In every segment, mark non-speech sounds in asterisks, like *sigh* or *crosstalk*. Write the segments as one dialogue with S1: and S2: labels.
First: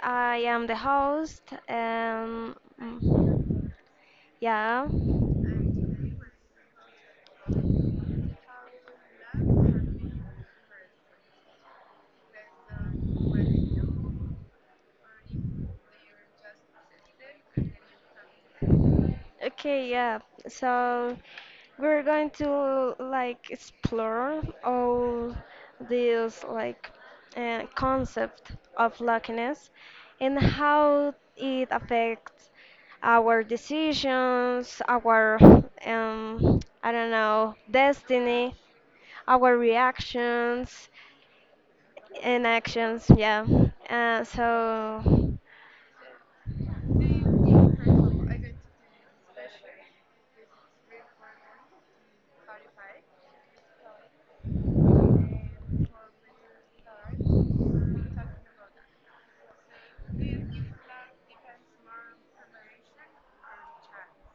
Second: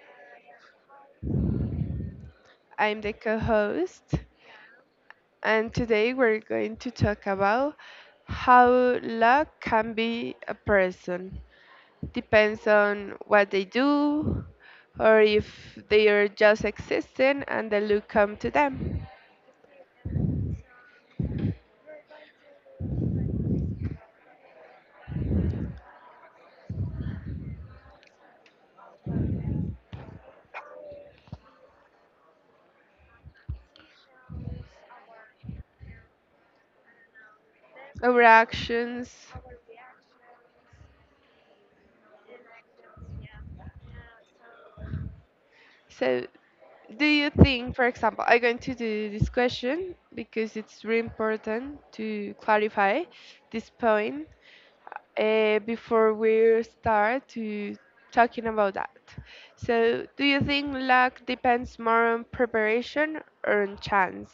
S1: I am the host. Um,
S2: I'm the co host,
S1: yeah.
S2: and today we're going to talk about how luck can be a person. Depends on what they do or if they are just existing and the luck come to them.
S1: Okay, yeah. So we're going to explore all these like concept of luckiness and how it affects our decisions, our I don't know,
S2: Our
S1: destiny,
S2: actions.
S1: our reactions in actions, yeah. So
S2: So, do you think, for example, I'm going to do this question because it's really important to clarify this point before we start to talking about that. So, do you think luck depends more on preparation or on chance?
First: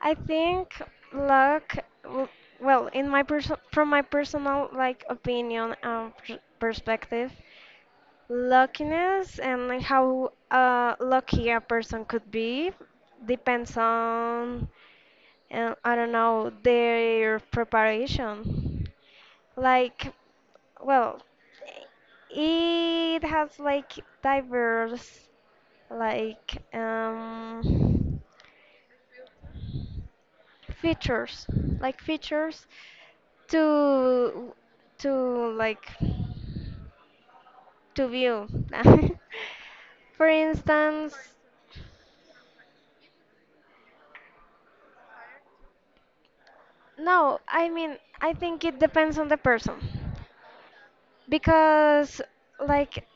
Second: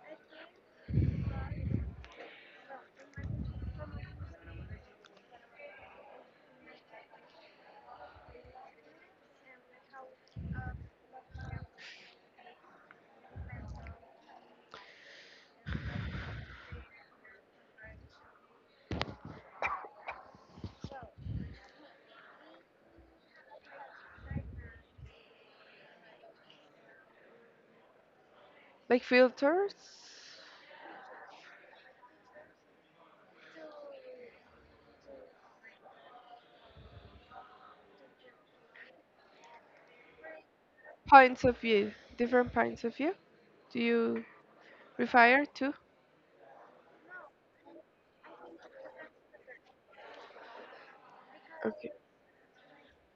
S1: I think luck, w- well, in my from my personal opinion and perspective, luckiness and like, how lucky a person could be depends on, I don't know, their preparation. Like, well, it has like diverse like um,
S2: Like filters,
S1: features, like features to to like to view. *laughs* For instance,
S2: points of view, different points of view. Do you refer to?
S1: no, I mean I think it depends on the person because like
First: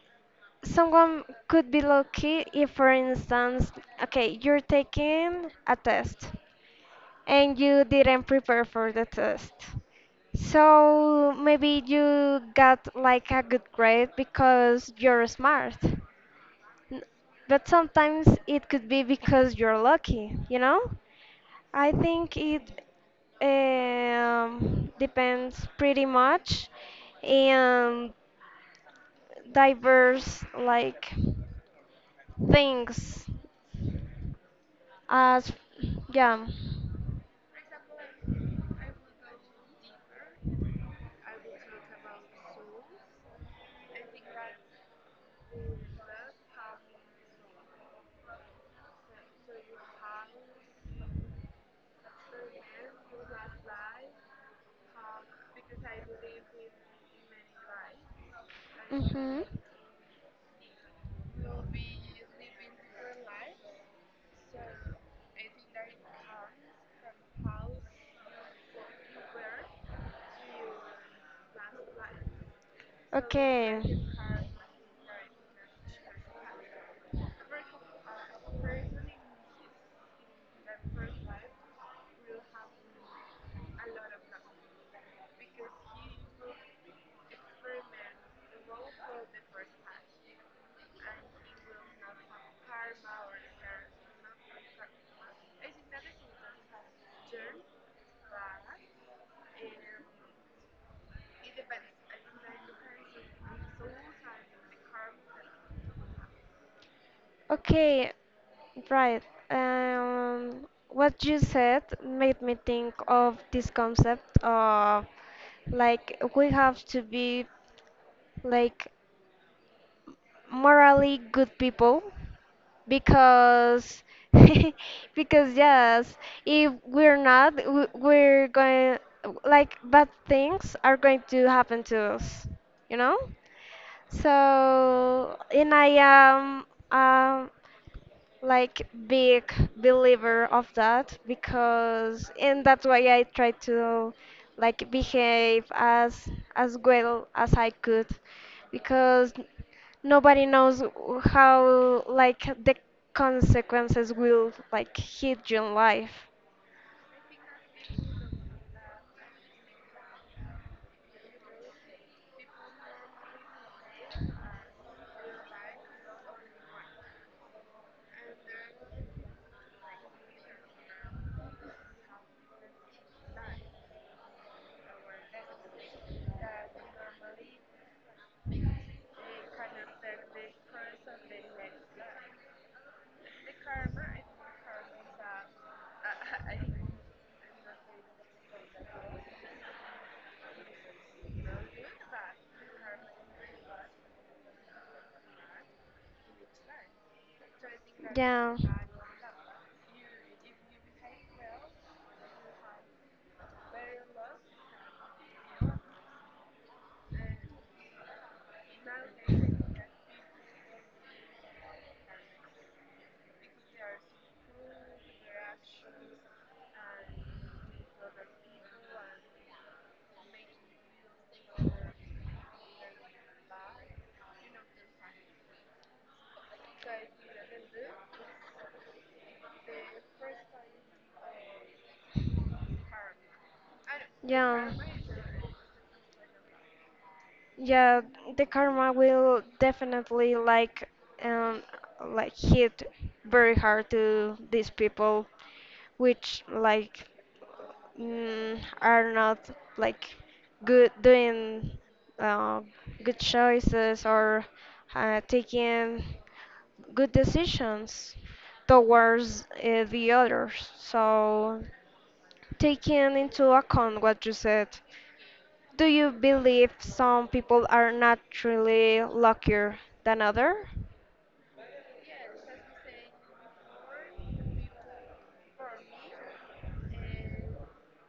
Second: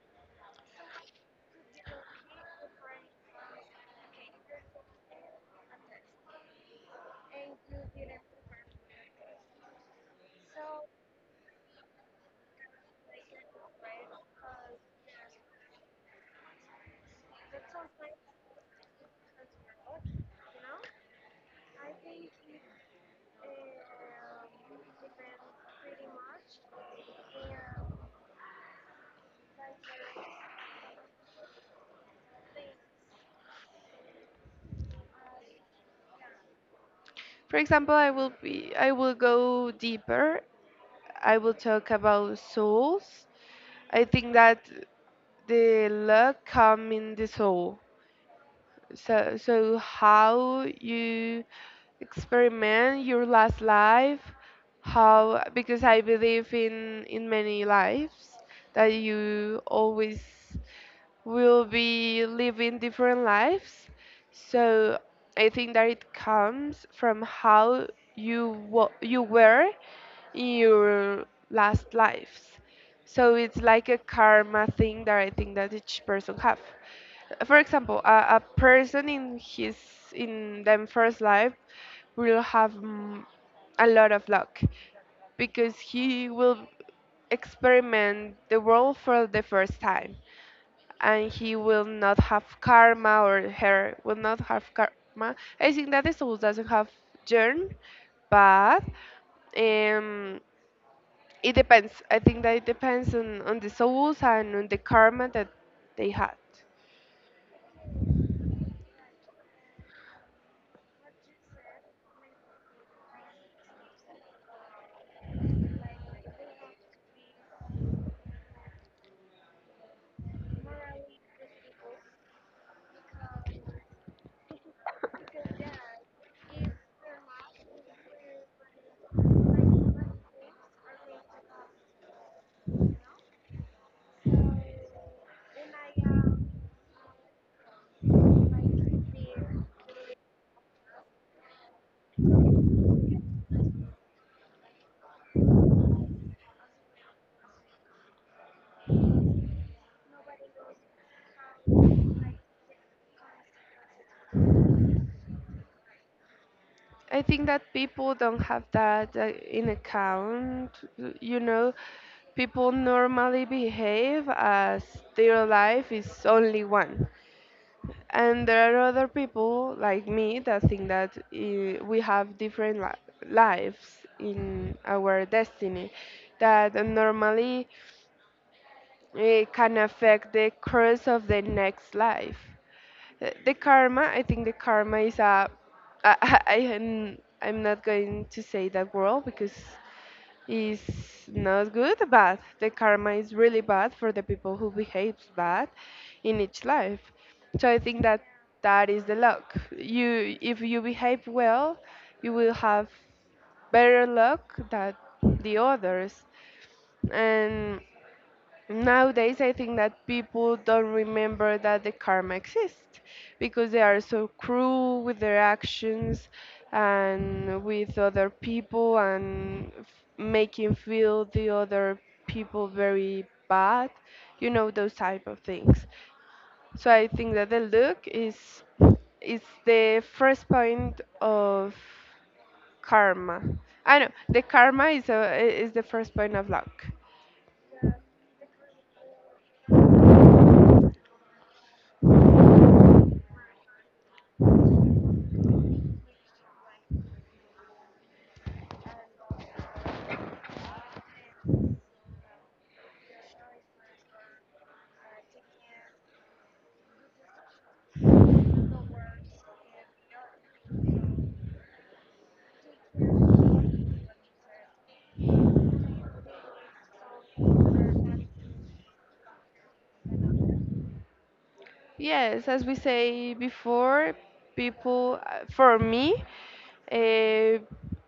S1: someone could be lucky if for instance okay you're taking a test and you didn't prepare for the test. So maybe you got like a good grade because you're smart. N- But sometimes it could be because you're lucky, you know? I think it depends pretty much and diverse like things as yeah.
S2: For example, I will go
S1: I
S2: deeper I will talk about souls. I think that the luck come in the soul. So, how you experiment your last life, how because I believe in many lives
S1: many
S2: that
S1: lives and mhm. So
S2: you always will be living different lives. So I think that it comes from how you were your last lives. So it's
S1: okay. I
S2: like a
S1: can have
S2: karma thing that I think that each person have. For example, a person in his in them first life will have a lot of luck because he will experiment the world for the first time and he will not have karma or her will not have karma. I think that the soul doesn't have germ, but um, it depends. I think that it depends on the souls and on the karma that they had.
S1: okay, right. What you said made me think of this concept of like we have to be like morally good people because *laughs* because yes, if we're not, we're going like bad things are going to happen to us, you know? So, and I am um, like big believer of that because and that's why I try to like behave as well as I could because nobody knows how like the consequences will like hit your life.
S2: I think that people don't have that in account. You know, people normally behave as their life is only one. And there are other people like me that think that we have different lives in our destiny that normally can affect the course of the next life. The karma, I think the karma is a. I am, I'm not going to say that word because it's not good, but the karma is really bad for the people who behaves bad in each life. So I think that
S1: Yeah.
S2: that is the luck. You, if you behave well, you will have better luck than the others. And nowadays, I think that people don't remember that the karma exists because they are so cruel with their actions and with other people and making feel the other people very bad, you know, those type of things. So I think that the look is the first point of karma. I know the
S1: Yeah.
S2: karma is is the first point of luck.
S1: Yeah, the karma will definitely um like hit very hard to these people which like are not like good doing uh, good choices or taking good decisions towards the others. So taking into account what you said, do you believe some people are naturally luckier than others?
S2: Yes, as we say before, people, for me, uh,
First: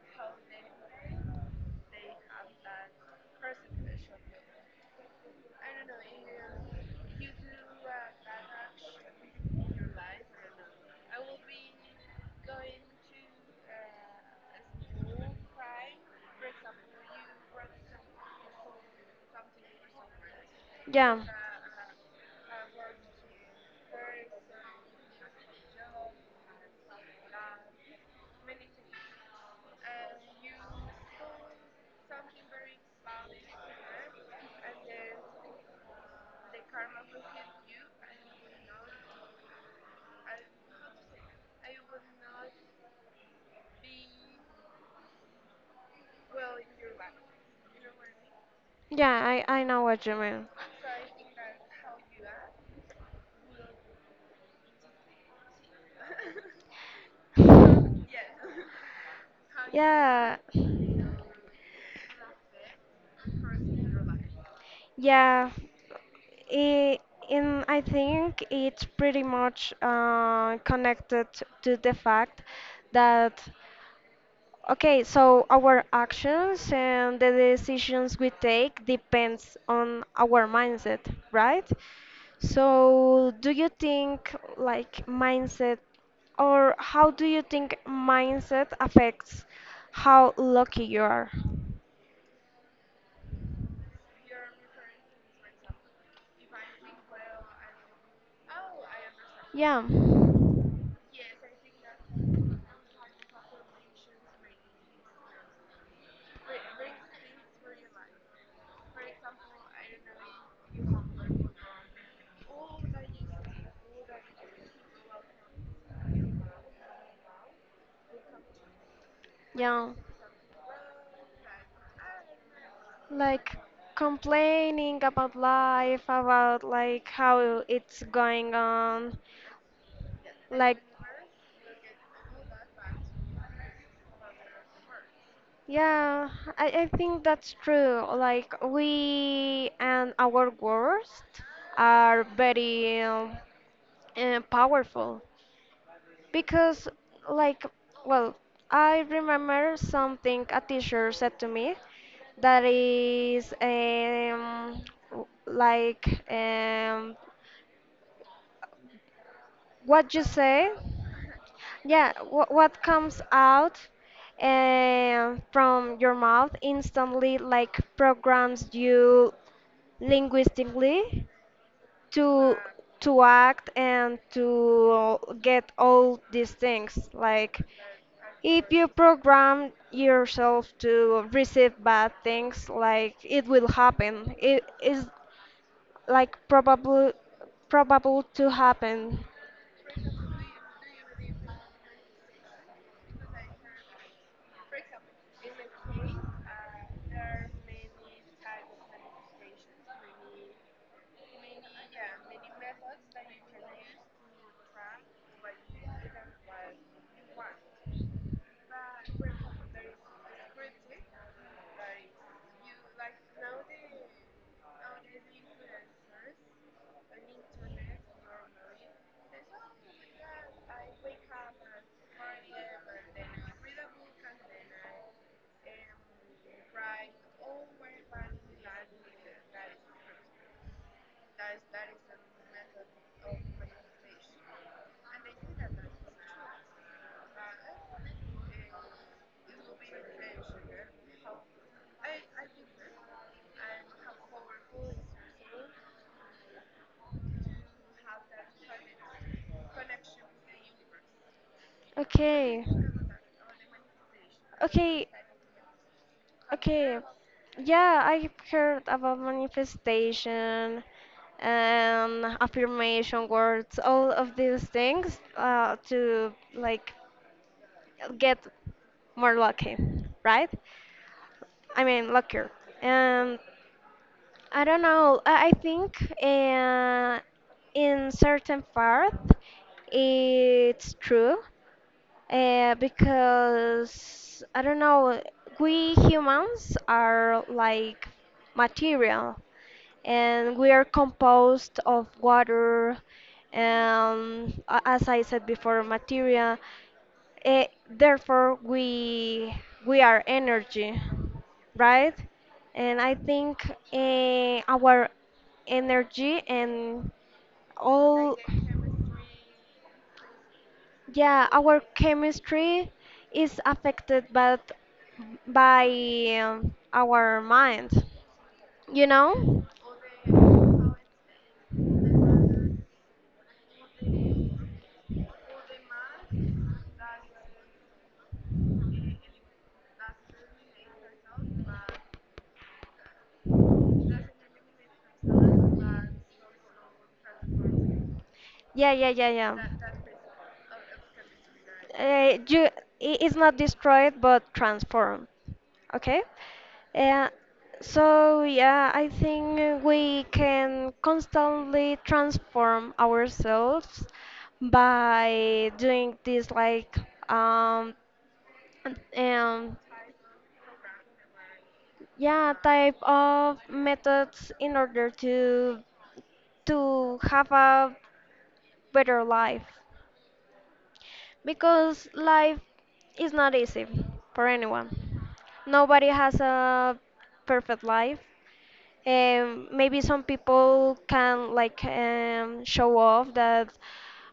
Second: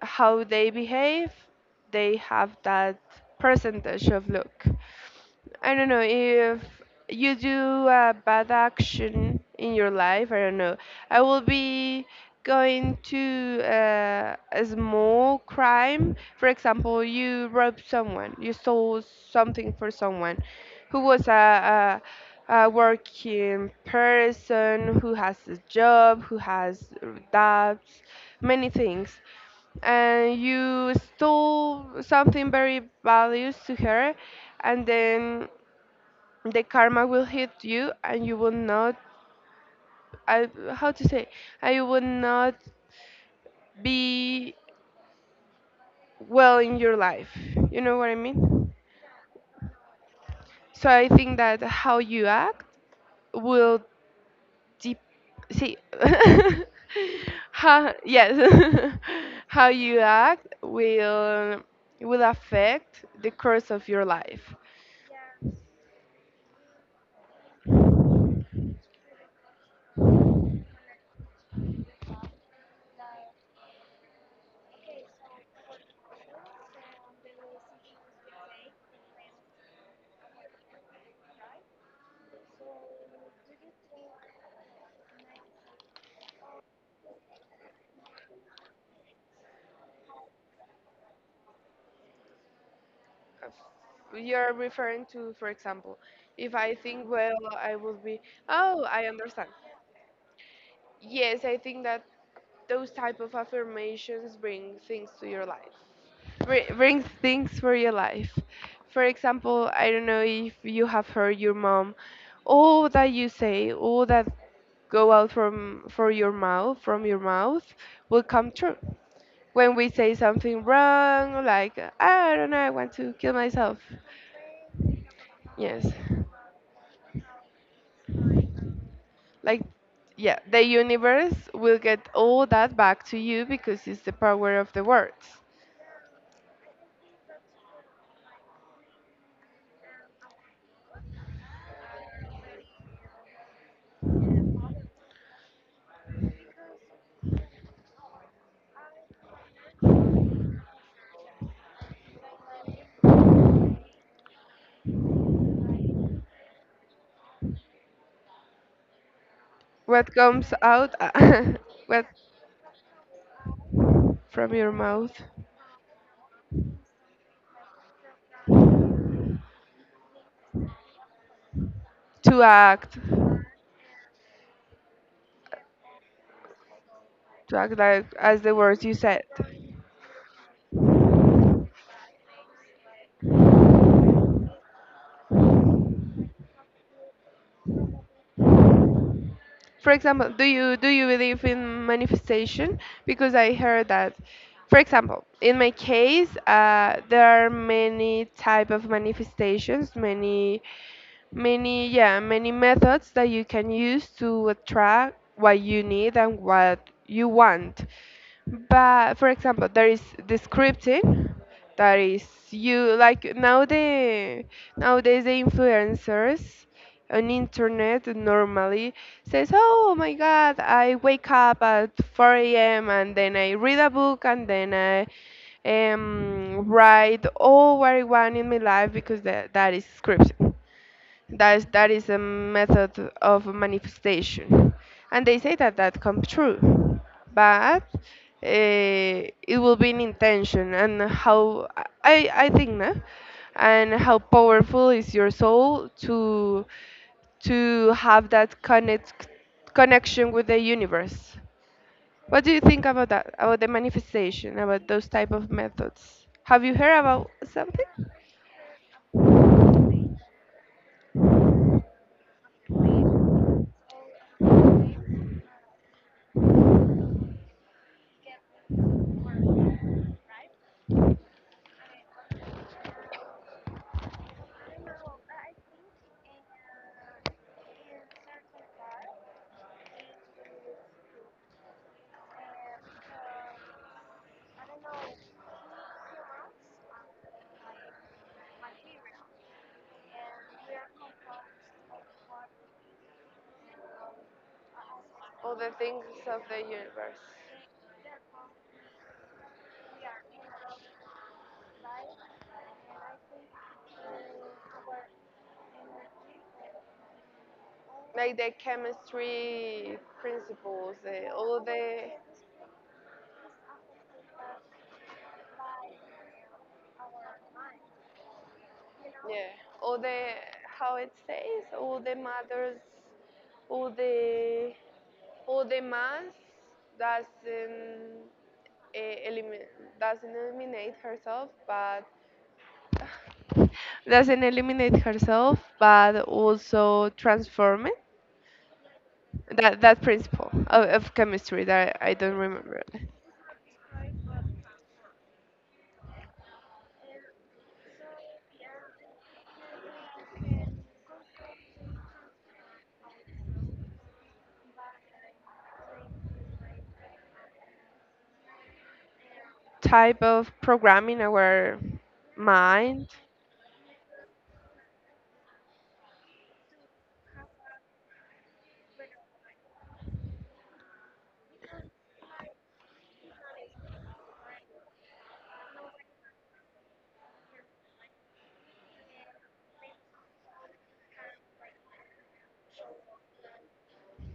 S2: how they behave, they have that percentage of luck. I don't know if you do a bad action in your life. I don't know. I will be going to a small crime. For example, you robbed someone, you stole something for someone who
S1: Yeah.
S2: was a working person who has a job, who has debts, many things. And you stole something very values to her, and then the karma will hit you, and you will not, I, how to say, and you will not be well in your life. You know what I mean?
S1: Yeah, I know what you mean.
S2: So I think that how you act will deep see *laughs* how yes *laughs* how
S1: *laughs*
S2: you
S1: Yeah.
S2: act will affect the course of your life.
S1: Yeah, i- and I think it's pretty much connected to the fact that, okay, so our actions and the decisions we take depends on our mindset, right? So, do you think like mindset, or how do you think mindset affects how lucky you are?
S2: You're referring to, for example, if I think well I will be oh I understand
S1: Yeah,
S2: yes I think that those type of affirmations bring things to your life. Brings things for your life. For example, I don't know if you have heard your mom all that you say, all that go out from for your mouth from your mouth will come true. When we
S1: yeah.
S2: say something wrong, like I don't know I want to kill
S1: Like
S2: myself,
S1: complaining about
S2: yes,
S1: life, about like how it's going on.
S2: like yeah the
S1: Like,
S2: universe will get all that back to you because it's the power of the words.
S1: yeah, I think that's true. Like, we and our worst are very powerful. Because, like, well, I remember something a teacher said to me that is w- like um,
S2: What
S1: what you
S2: comes
S1: say,
S2: out *laughs* what
S1: yeah, what comes out
S2: from your mouth
S1: from your mouth instantly, like, programs you linguistically
S2: to
S1: to
S2: act
S1: to act and to get all these things
S2: to
S1: like
S2: act like as the
S1: if
S2: words
S1: you
S2: you said.
S1: program yourself to receive bad things, like it will happen. It is like probable to happen.
S2: For example, do you believe in manifestation? Because I heard that, for example, in my case, there are many type of manifestations, many many yeah many methods that you can use to attract what you need and what you want. But for example, there is the scripting that is you like now the nowadays the influencers on internet normally says, "Oh my God, I wake up at 4 a.m. and then I read a book and then I write all what I want in my life because that, that is scripting." That is, that is a method of manifestation and they say that that comes true but eh, it will be an intention and how I think no? And how powerful is your soul to have that connection with the universe. What do you
S1: Okay.
S2: think about that, about the manifestation, about those
S1: Okay.
S2: type of methods, have you heard
S1: Okay.
S2: about something?
S1: Yeah, I've heard about manifestation and affirmation words, all of these things to like get more lucky, right? I mean, luckier. And I don't know. I think in certain part it's true, because I don't know, we humans are like material and we are composed of water and as I said
S2: All the
S1: before
S2: things of the
S1: material
S2: universe
S1: therefore we are energy, right, and I think our energy and
S2: like
S1: all
S2: the chemistry principles,
S1: yeah,
S2: all
S1: our
S2: the
S1: chemistry is affected but by our mind, you
S2: yeah,
S1: know?
S2: all the how it says, all the matters, all the all the mass doesn't eliminate doesn't eliminate herself, but *laughs* doesn't eliminate herself, but also transform it.
S1: Yeah, yeah, yeah, yeah.
S2: That that principle of chemistry that I don't remember.
S1: It's not destroyed but transformed, okay? Uh, yeah, I think we can constantly transform ourselves by doing this um, um,
S2: Type of programming our
S1: yeah, type
S2: mind
S1: of methods in order to have a better life. Because life is not easy for anyone. Nobody has a perfect life. Maybe some people can like show off that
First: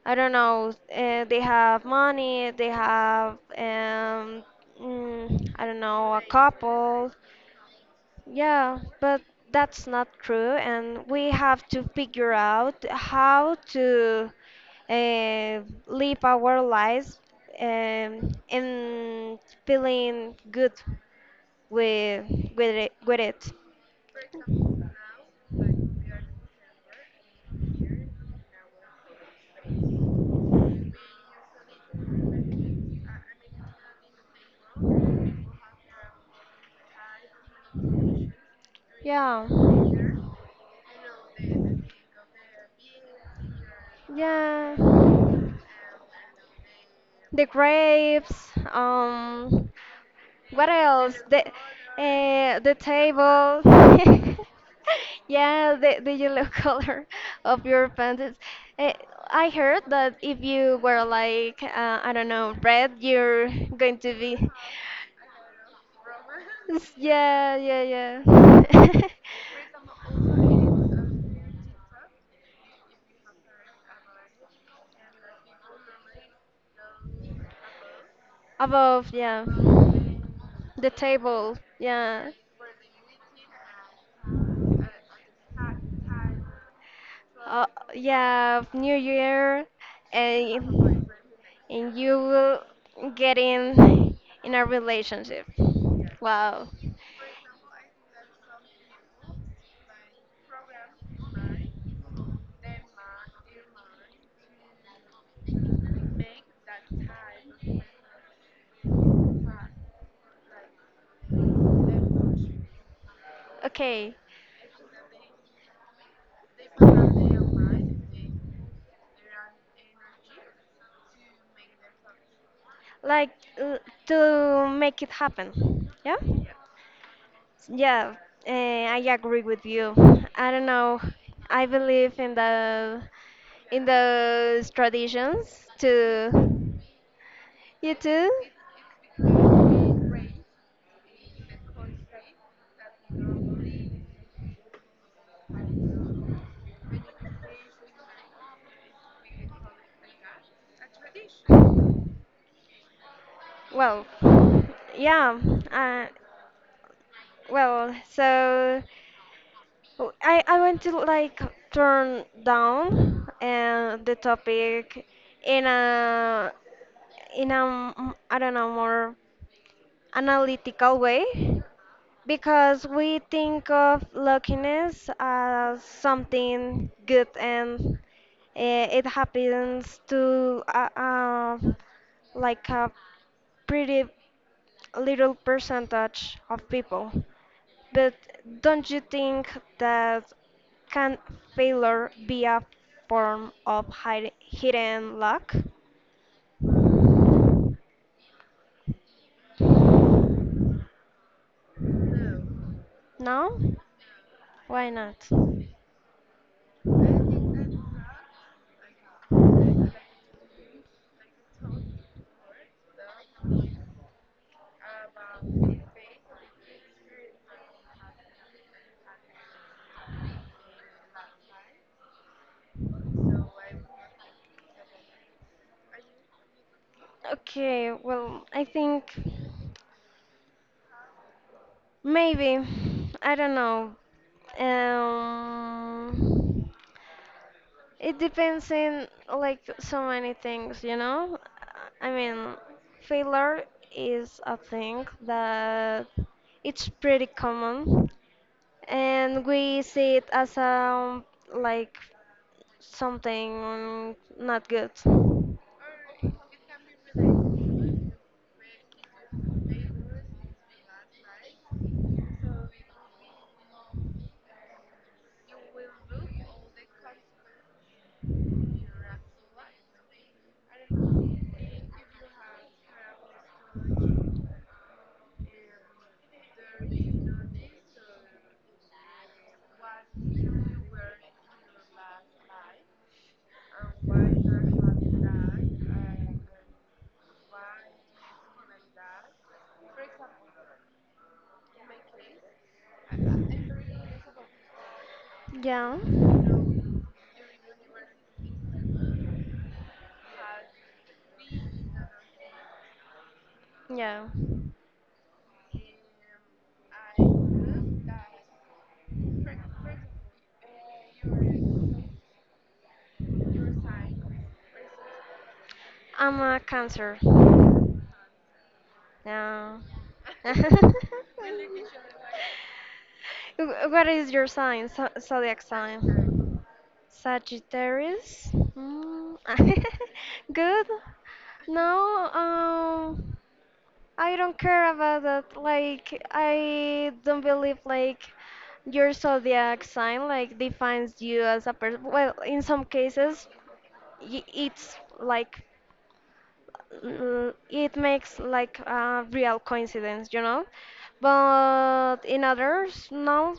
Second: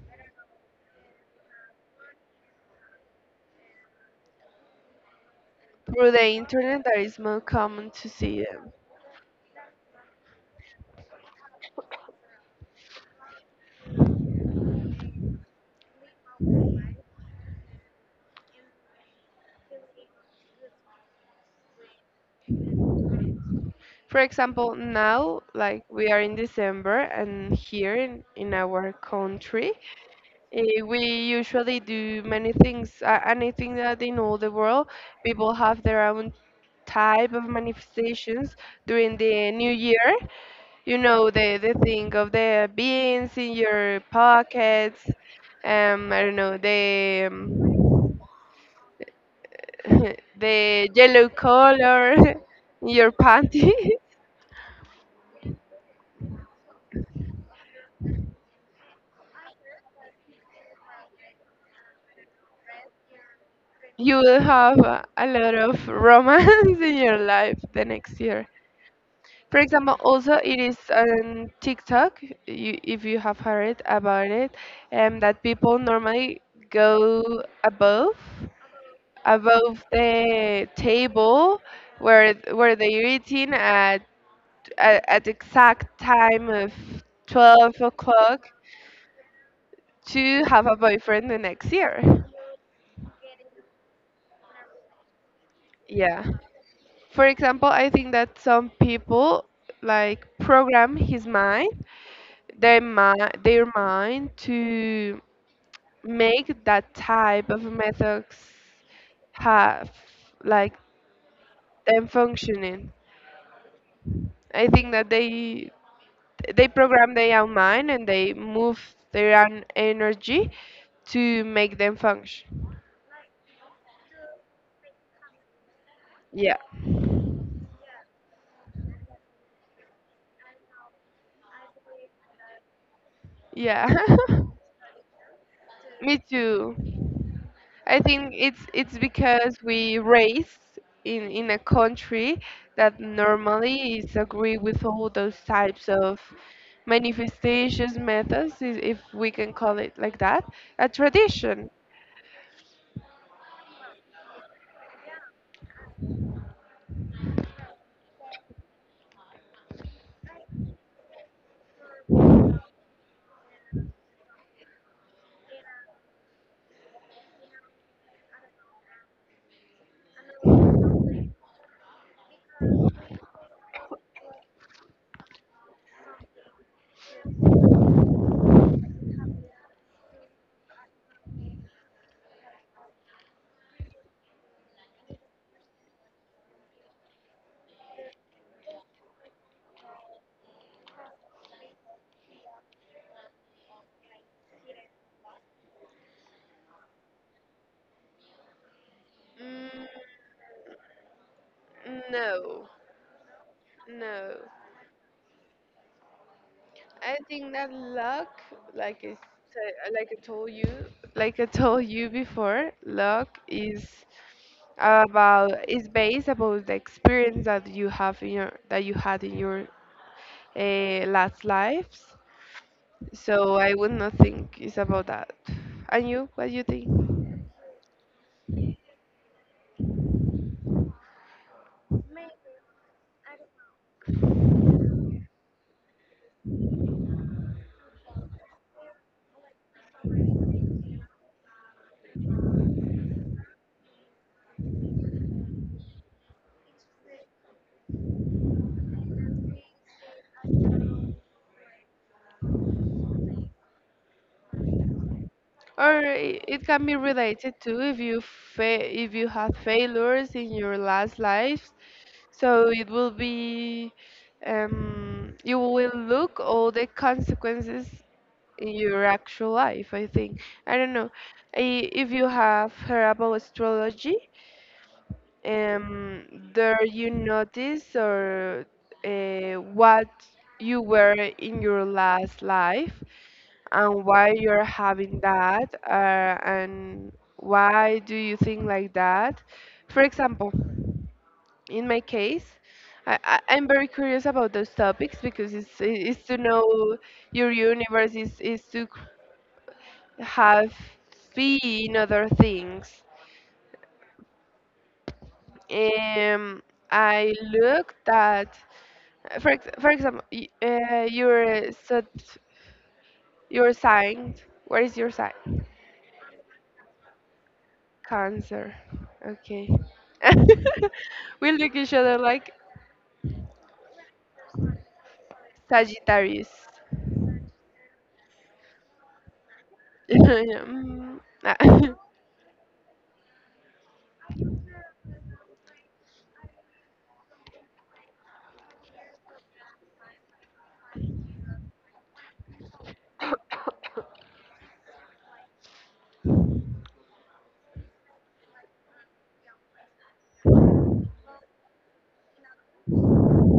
S1: I don't know they have money, they have I don't
S2: through
S1: know a
S2: the internet that
S1: couple.
S2: is more common to see them.
S1: Yeah, but that's not true, and we have to figure out how to uh, live our lives and feeling good with with it.
S2: For example, now, like we are in December and here in our country, eh, we usually do many things. And I think that in all the world, people have their own type of manifestations during
S1: Yeah,
S2: the new year. You know, the thing of the beans in your pockets,
S1: yeah.
S2: I don't know, the.
S1: The grapes.
S2: *laughs*
S1: What
S2: The
S1: else?
S2: yellow color
S1: The
S2: *laughs* your
S1: table.
S2: panty,
S1: *laughs* Yeah, the yellow *laughs* color of your pants. Uh, I heard that if you wear like I don't know red, you're going
S2: *laughs*
S1: to
S2: you will
S1: be.
S2: have a lot of romance *laughs*
S1: *laughs*
S2: in your
S1: Yeah,
S2: life
S1: yeah,
S2: the next year.
S1: yeah.
S2: For example, also it is on TikTok, you, if you have heard about it, and that people normally go above
S1: *laughs* Above, yeah.
S2: the
S1: The table,
S2: table
S1: yeah.
S2: where they're eating at, at the exact time of
S1: Uh,
S2: 12 o'clock
S1: yeah, New Year,
S2: to have a
S1: and
S2: boyfriend the next
S1: and you
S2: year.
S1: will get in a relationship.
S2: Yeah.
S1: Wow.
S2: For example, I think that some people like program his mind, their mind to make that type of methods have like them functioning.
S1: Okay,
S2: I think that they program their own mind and they move their own energy to make them function.
S1: like uh, to make it happen. Yeah.
S2: Yeah.
S1: Yeah, I agree with you. I don't know. I believe in
S2: Yeah. *laughs*
S1: those traditions
S2: Me
S1: too.
S2: too.
S1: You
S2: I
S1: too?
S2: think it's because we raise in a country that normally is agree with all those types of manifestations methods, I- if we can call it like that, a tradition.
S1: Well, yeah. Uh, well, so Oh, I want to like turn down the topic in a I don't know more analytical way because we think of luckiness as something good and it happens to like a pretty little percentage of people. But don't you think that can failure be a form of hidden luck?
S2: Mm, no,
S1: No?
S2: no.
S1: Why not?
S2: I think that luck, like I said, like I told you, like I told you before, luck is about is based about the experience that you have in your that you had in your last lives. So I would not think it's about that. And you, what do you think?
S1: Okay, well, I think maybe. I don't know. Um, it depends in like so many things, you know? I mean, failure is a thing that it's pretty common and we see it as like something not good.
S2: Or I- it can be related to if you if you had failures in your last lives, so it will be you will look all the consequences in your actual life I think I don't know. I, if you have heard about astrology um, there you notice or what you were in your last life and why you're having that and why do you think like that? For example, in my case, I'm very curious about those topics because
S1: Yeah,
S2: it's to know your universe is to have seen other things.
S1: yeah.
S2: Um, I looked at for ex for example, you're sat you're sign. Where is your sign?
S1: I'm a cancer.
S2: Cancer. Okay.
S1: Yeah.
S2: *laughs*
S1: *laughs*
S2: We look each other like
S1: What is your sign? Zodiac
S2: Sagittarius.
S1: sign?
S2: *laughs*
S1: Sagittarius. Mm. *laughs*
S2: Yeah,
S1: Good.
S2: mm, ah.
S1: No. I don't care about that. Like, I don't believe like your zodiac sign like defines you as a person. Well, in some cases, it's like it makes like a real coincidence, you know. But in others, no.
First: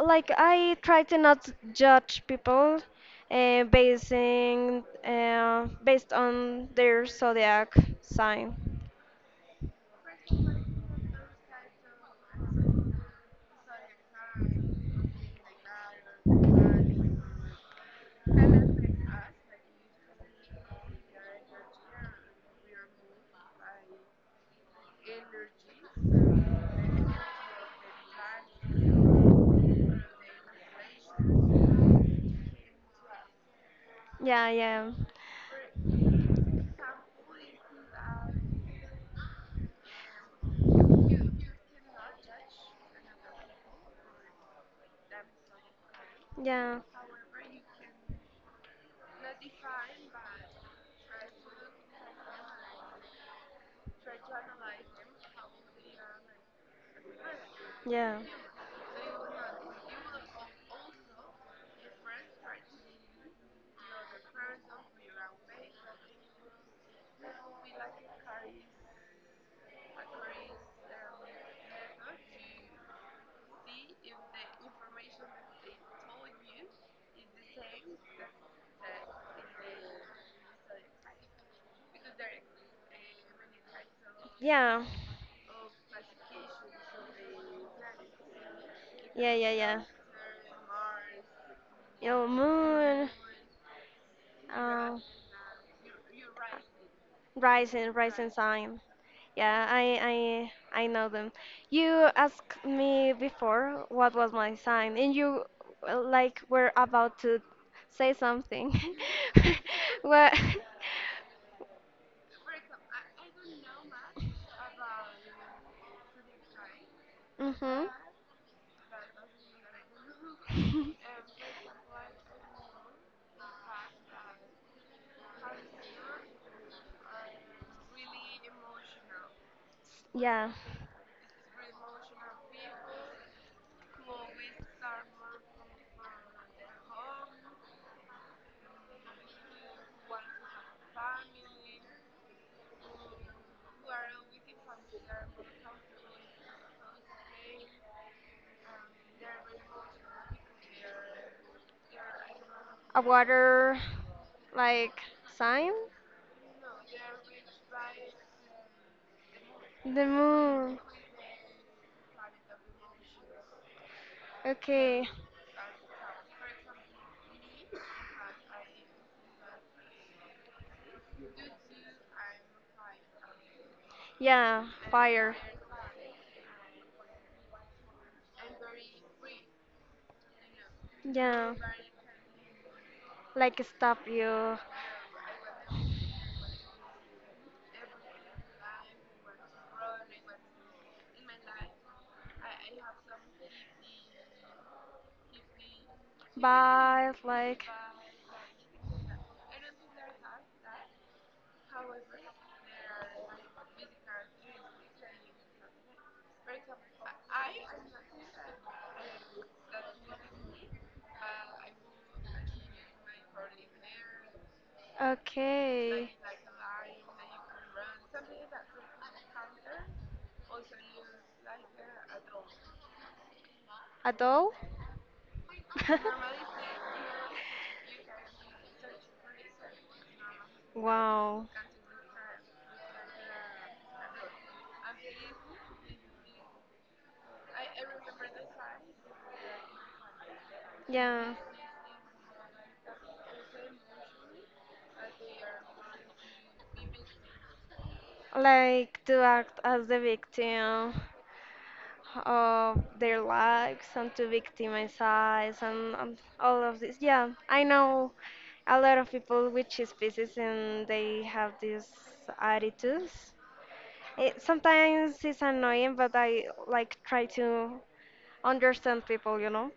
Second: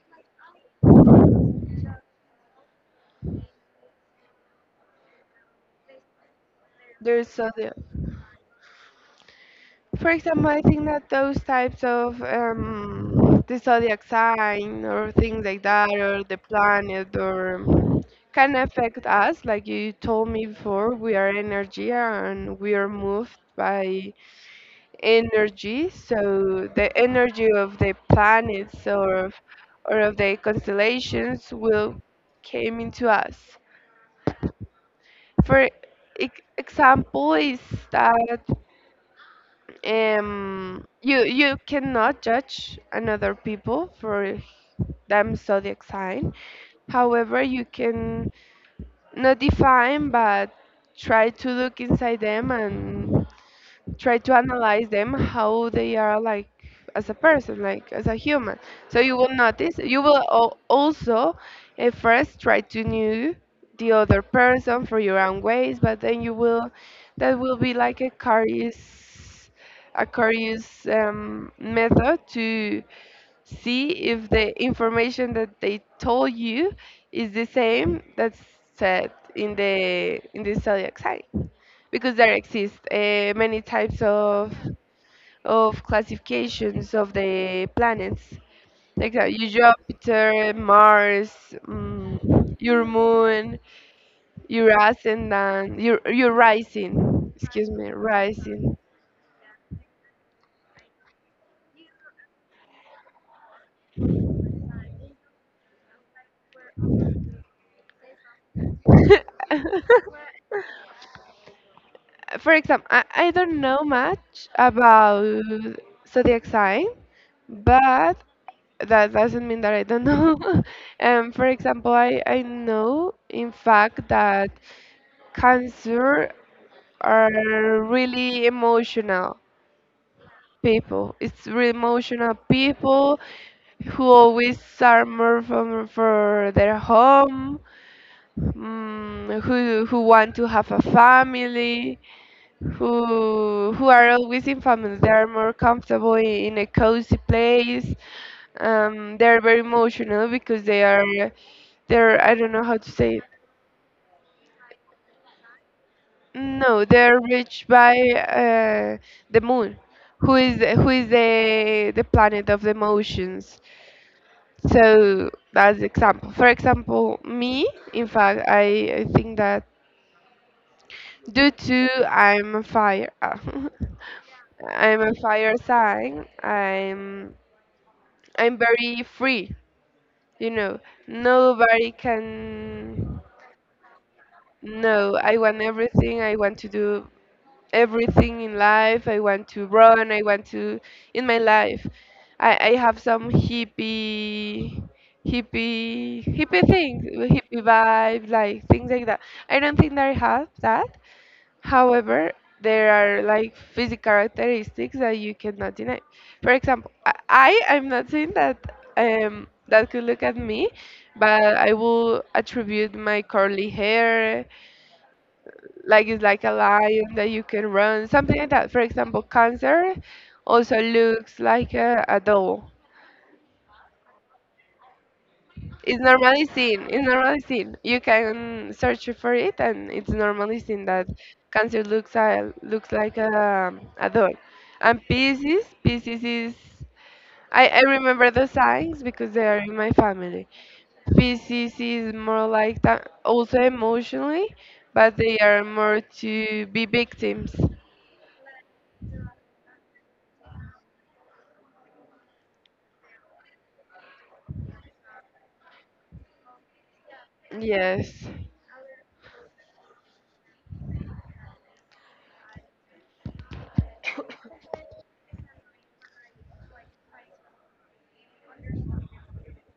S1: Like I try to not judge people basing based on
S2: *laughs*
S1: their
S2: They so
S1: zodiac sign.
S2: for example, I think that those types of the zodiac sign or things like that, or the planet, or can affect us. Like you told me before, we are energy and we are moved by energy. So the energy of the planets or of the constellations will came into us.
S1: Yeah, yeah,
S2: For e- example, is that you you cannot judge another people for them zodiac sign
S1: yeah,
S2: however you can not define but try to look inside them and try to analyze them how they are like as a person like as a
S1: yeah.
S2: human so you will notice you will also at first try to know the other person for your own ways but then you will that will be like a curious method to see if the information that they told you is the same that's said in the zodiac sign because there exist many types
S1: Yeah,
S2: of classifications of the planets like
S1: yeah,
S2: your
S1: yeah, yeah.
S2: Jupiter, Mars, um,
S1: Your
S2: your
S1: moon,
S2: moon, your
S1: uh,
S2: ascendant, your rising. Excuse me,
S1: rising
S2: rising.
S1: sign. Yeah, I know them. You asked me before what was my sign, and you like were about to say something.
S2: *laughs*
S1: *laughs* What? *laughs*
S2: For example, I don't know much about zodiac sign,
S1: Mhm.
S2: but that doesn't mean that I don't know. *laughs*
S1: *laughs*
S2: For example, I know in fact that Cancer are really emotional
S1: Yeah,
S2: people. It's really emotional people who always are more from for their home, who want to have a family, who are always in families. They are more comfortable in a cozy place. They're very emotional because they're I don't know how to
S1: a
S2: say.
S1: water like sign.
S2: No, they're reached by the moon,
S1: The
S2: who is
S1: moon.
S2: who is the planet of the motions.
S1: Okay.
S2: So that's example. For example, me. In fact, I think that due to I'm a fire, *laughs*
S1: Yeah,
S2: I'm a
S1: fire.
S2: fire sign. I'm very free. You know,
S1: Yeah.
S2: nobody can.
S1: Like stop you
S2: No, I want everything. I want to do everything in life. I want to run. I want to in my life. I have some hippie things,
S1: but
S2: hippie
S1: like
S2: vibe, like things like that. I don't think that I have that. However, there are like physical characteristics that you cannot deny. For example, I am not saying that that could look at me, but I will attribute my curly hair, like
S1: okay
S2: it's like a lion that you can run, something like that. For example, cancer also looks like a doll.
S1: at all.
S2: It's normally
S1: *laughs*
S2: seen. It's normally seen. You can search for it, and it's normally seen that
S1: Wow.
S2: cancer looks like a doll. And Pisces is. I remember the signs because they are in my family.
S1: Yeah,
S2: Pisces is more like that, also emotionally, but they are more to be victims.
S1: like to act as the victim of their lives and to victimize and all of this. Yeah, I know
S2: Yes,
S1: a lot of people with cheese pieces and they have these attitudes. It sometimes it's annoying, but I like try to understand people, you know.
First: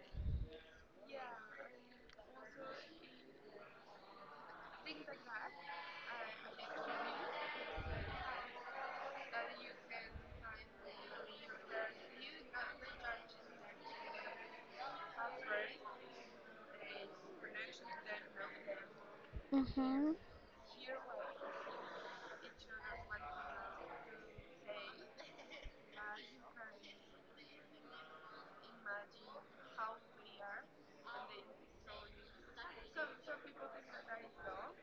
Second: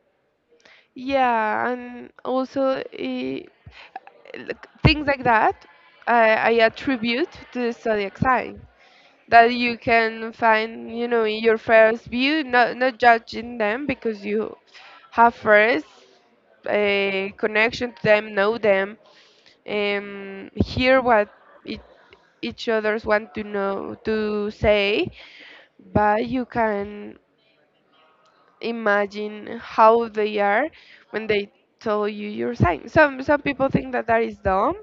S2: yeah, and also like, things like that I attribute to the zodiac sign that you can find, you know, in your first view, not judging them because you have first a connection to them, know them,
S1: Mhm.
S2: and hear what each, each others want to know to say, but you can imagine how they are when they tell you your sign. Some people think that is dumb,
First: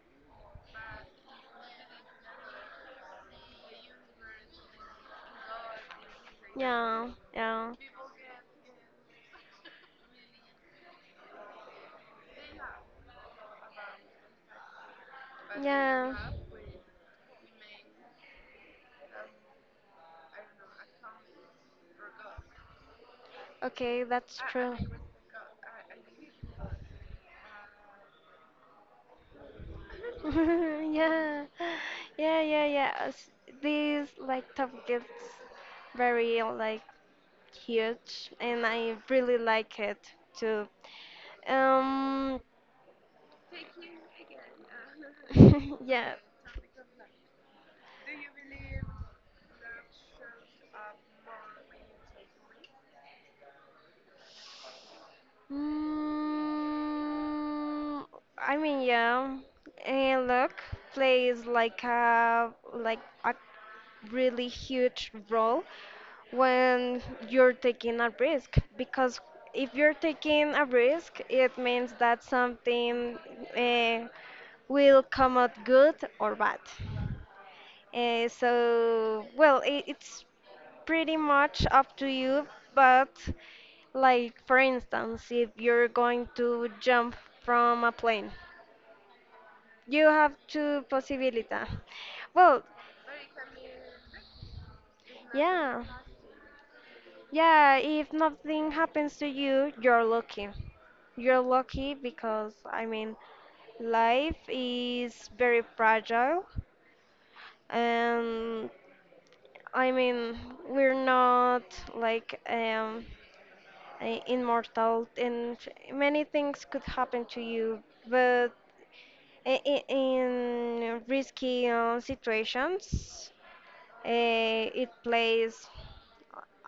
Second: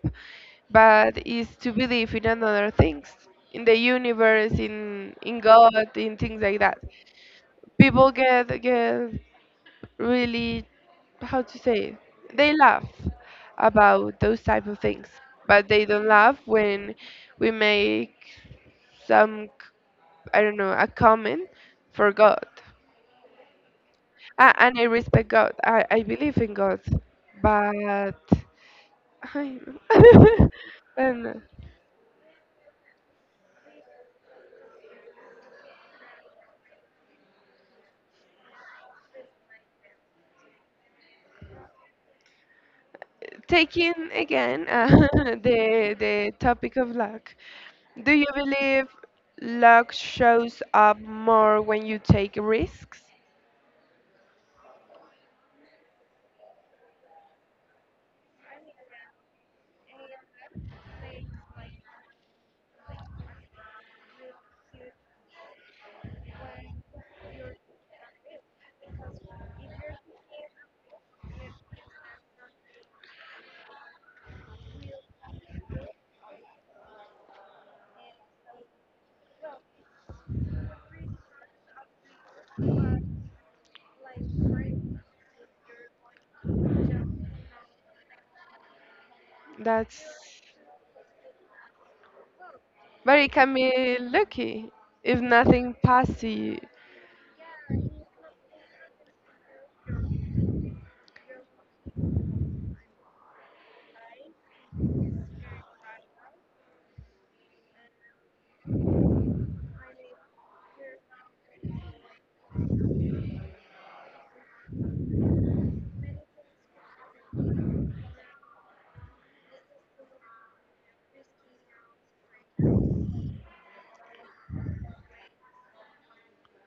S2: but it's to believe in another things, in the universe, in God, in things like that.
S1: Yeah, yeah,
S2: People get really how to say it? They laugh about those type of things, but they don't
S1: yeah.
S2: laugh when we make some I don't know a comment for God.
S1: Okay, that's
S2: Ah,
S1: true.
S2: and I respect God. I believe in God, but I,
S1: *laughs*
S2: *laughs* and
S1: Yeah, yeah, yeah, yeah. This like top gets very like huge, and I really like it too. Um,
S2: taking again *laughs*
S1: *laughs*
S2: the
S1: yeah.
S2: the topic of luck. Do you believe luck shows up more when you take risks?
S1: Mm, I mean, yeah. And look, plays like a really huge role when you're taking a risk because if you're taking a risk it means that something uh, will come out good or bad, so well it's pretty much up to you but like for instance if you're going to jump from a plane
S2: That's
S1: you have two possibilities well
S2: but it can be lucky if nothing
S1: yeah.
S2: passes.
S1: Yeah, if nothing happens to you, you're lucky. You're lucky because, I mean, life is very fragile, and I mean, we're not like immortal, and many things could happen to you. But in risky situations, it plays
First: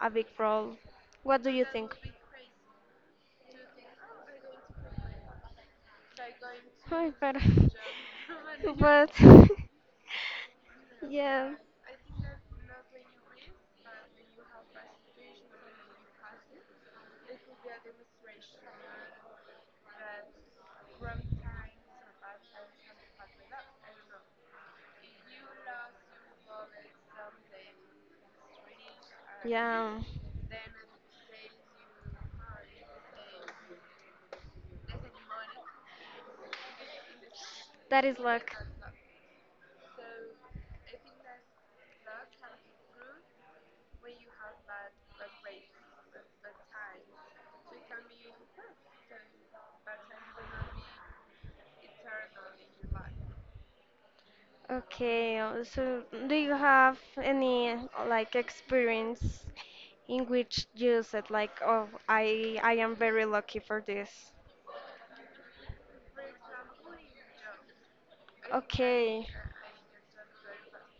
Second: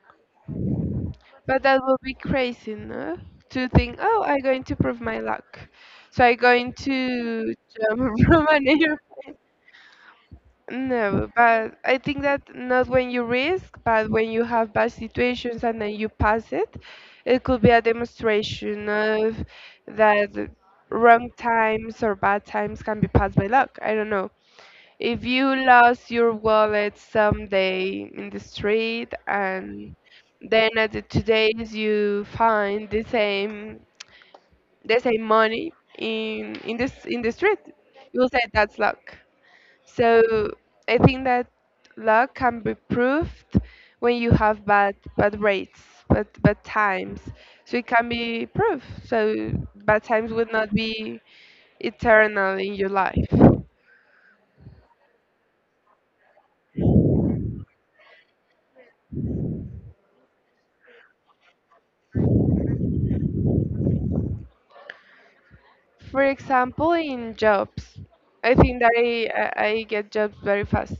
S1: a big role. What do
S2: But
S1: you
S2: that
S1: think?
S2: would be crazy, no? To think, oh, I'm going to prove my luck. So I'm going
S1: Ay, pero...
S2: to jump *laughs* from an
S1: *laughs* But...
S2: airplane.
S1: *laughs*
S2: No,
S1: Yeah.
S2: but I think that not when you risk, but when you have bad situations and then you pass it, it could be a demonstration of that wrong times or bad times can be passed by luck. I don't know. If you lost your wallet someday in the street
S1: Yeah.
S2: and then at the 2 days you find the same money in this in the street,
S1: That is
S2: you will say
S1: luck.
S2: that's luck. So I think that luck can be proved when you have bad rates, bad times. So it can be proved. So bad times would not be eternal in your life.
S1: Okay, so do you have any like experience in which you said like, oh, I am very lucky for this?
S2: For example, in jobs, I think that I,
S1: Okay,
S2: I I get jobs very fast.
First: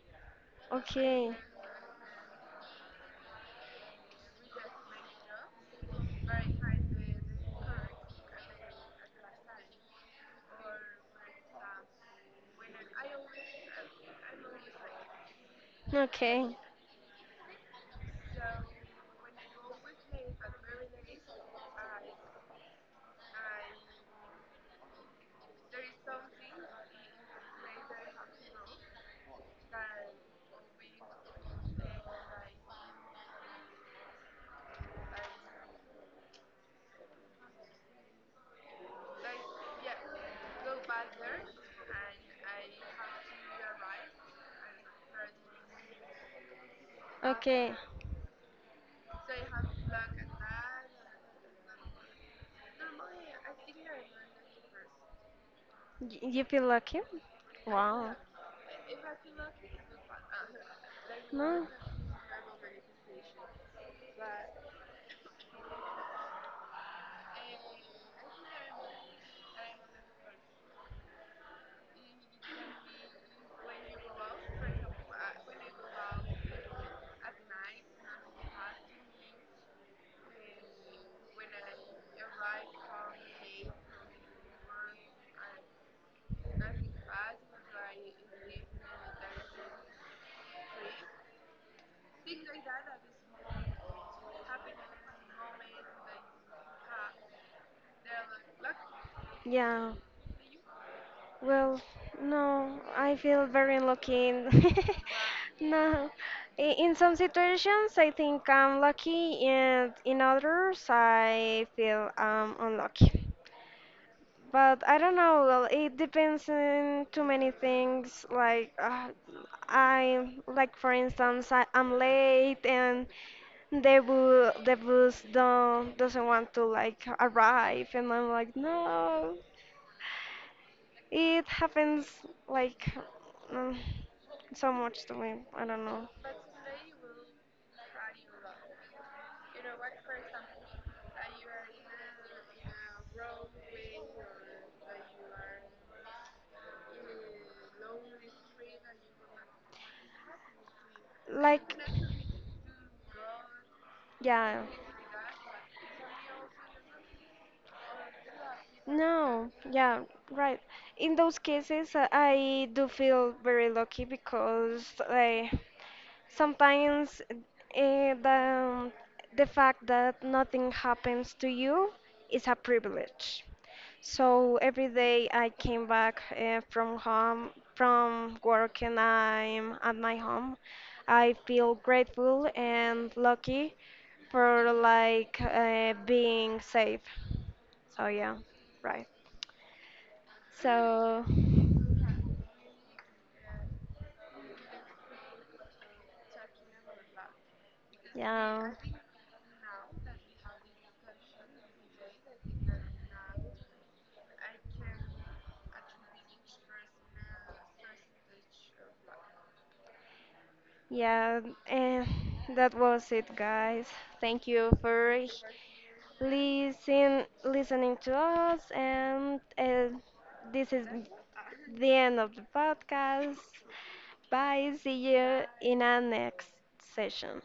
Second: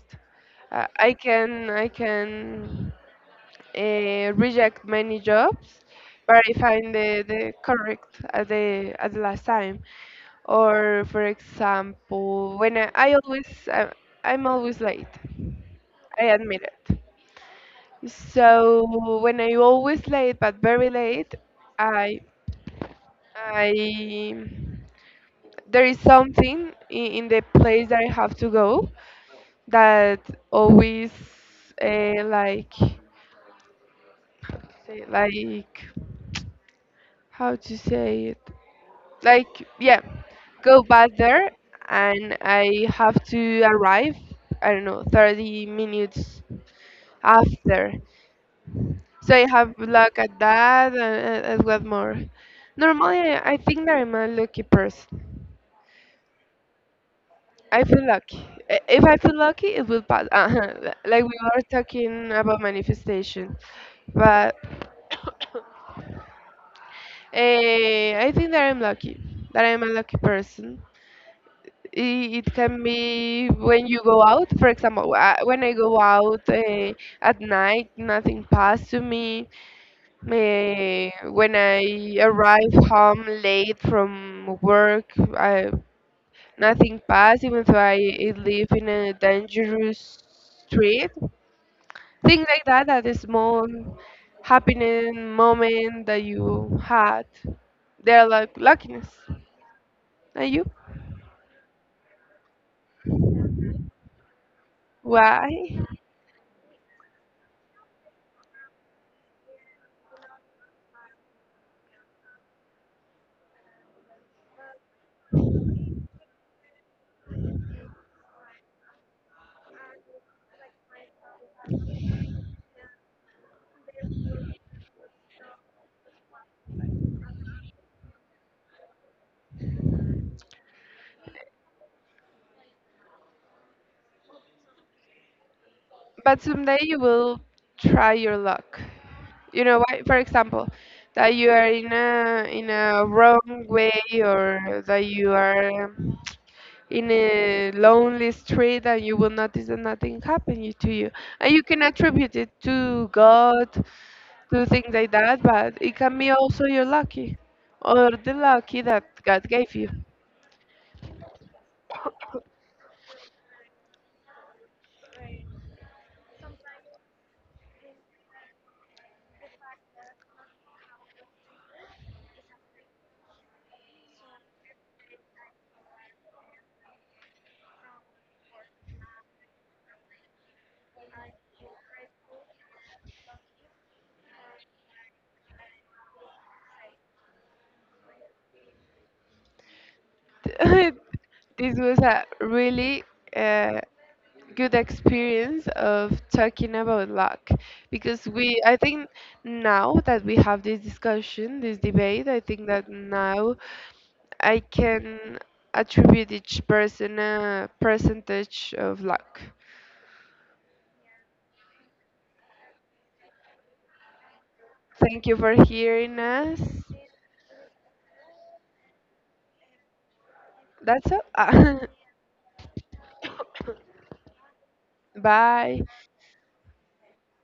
S2: I
S1: okay,
S2: can I can reject many jobs, but I find the correct at the last time. Or for example, when I, I'm always late. I
S1: okay,
S2: admit it. So when I always late, but very late, I I there is something in the place that I have to go that always like say, like how to say it like yeah go back there and I have to arrive I don't know 30 minutes
S1: okay.
S2: after. So I have luck at that and, what more. Normally I think that I'm a lucky person.
S1: You feel lucky?
S2: I feel
S1: Wow.
S2: lucky. I- If I feel lucky, it will pass. Uh-huh. Like we were
S1: No.
S2: talking about manifestation, but *coughs* I think that I'm lucky. That I'm a lucky person. I- It can be when you go out, for example, when I go out at night, nothing passed to me. Eh, when I arrive home late from work, I. Nothing passed, even though I live in a dangerous street. Things like that, that is small happening moment that you had, they're like luckiness.
S1: Yeah.
S2: Are you?
S1: Well, no, I feel very lucky. *laughs*
S2: Why?
S1: No. I- In some situations, I think I'm lucky, and in others, I feel unlucky. But I don't know. Well, it depends on too many things. Like like for instance, I'm late and the bus don't doesn't want to like arrive, and I'm like, no. It happens like um, so much to me. I don't know.
S2: But someday you will try your luck. You know why? For example, that you are in a wrong way or that you are in a lonely street and you will notice that nothing to you. And you
S1: Like
S2: can attribute it to God,
S1: yeah.
S2: to things like that, but it can be also you're lucky or the lucky that God
S1: No,
S2: gave you.
S1: yeah, right. In those cases, I do feel very lucky because I sometimes eh, the, the fact that nothing happens to you is a privilege. So every day I came back from home, from work, and I'm at my home. I feel grateful and lucky for like being safe. So yeah, right.
S2: *laughs*
S1: So
S2: This was a really uh, good experience of talking about luck because we
S1: yeah.
S2: I think now that we have this discussion this debate I think that now I can attribute each person a percentage of luck.
S1: Yeah, and that was it, guys. Thank you for
S2: Thank you for hearing us.
S1: listen, listening to us, and this is
S2: That's all.
S1: the end of the podcast. Bye. See
S2: *laughs*
S1: you
S2: Bye.
S1: in our next session.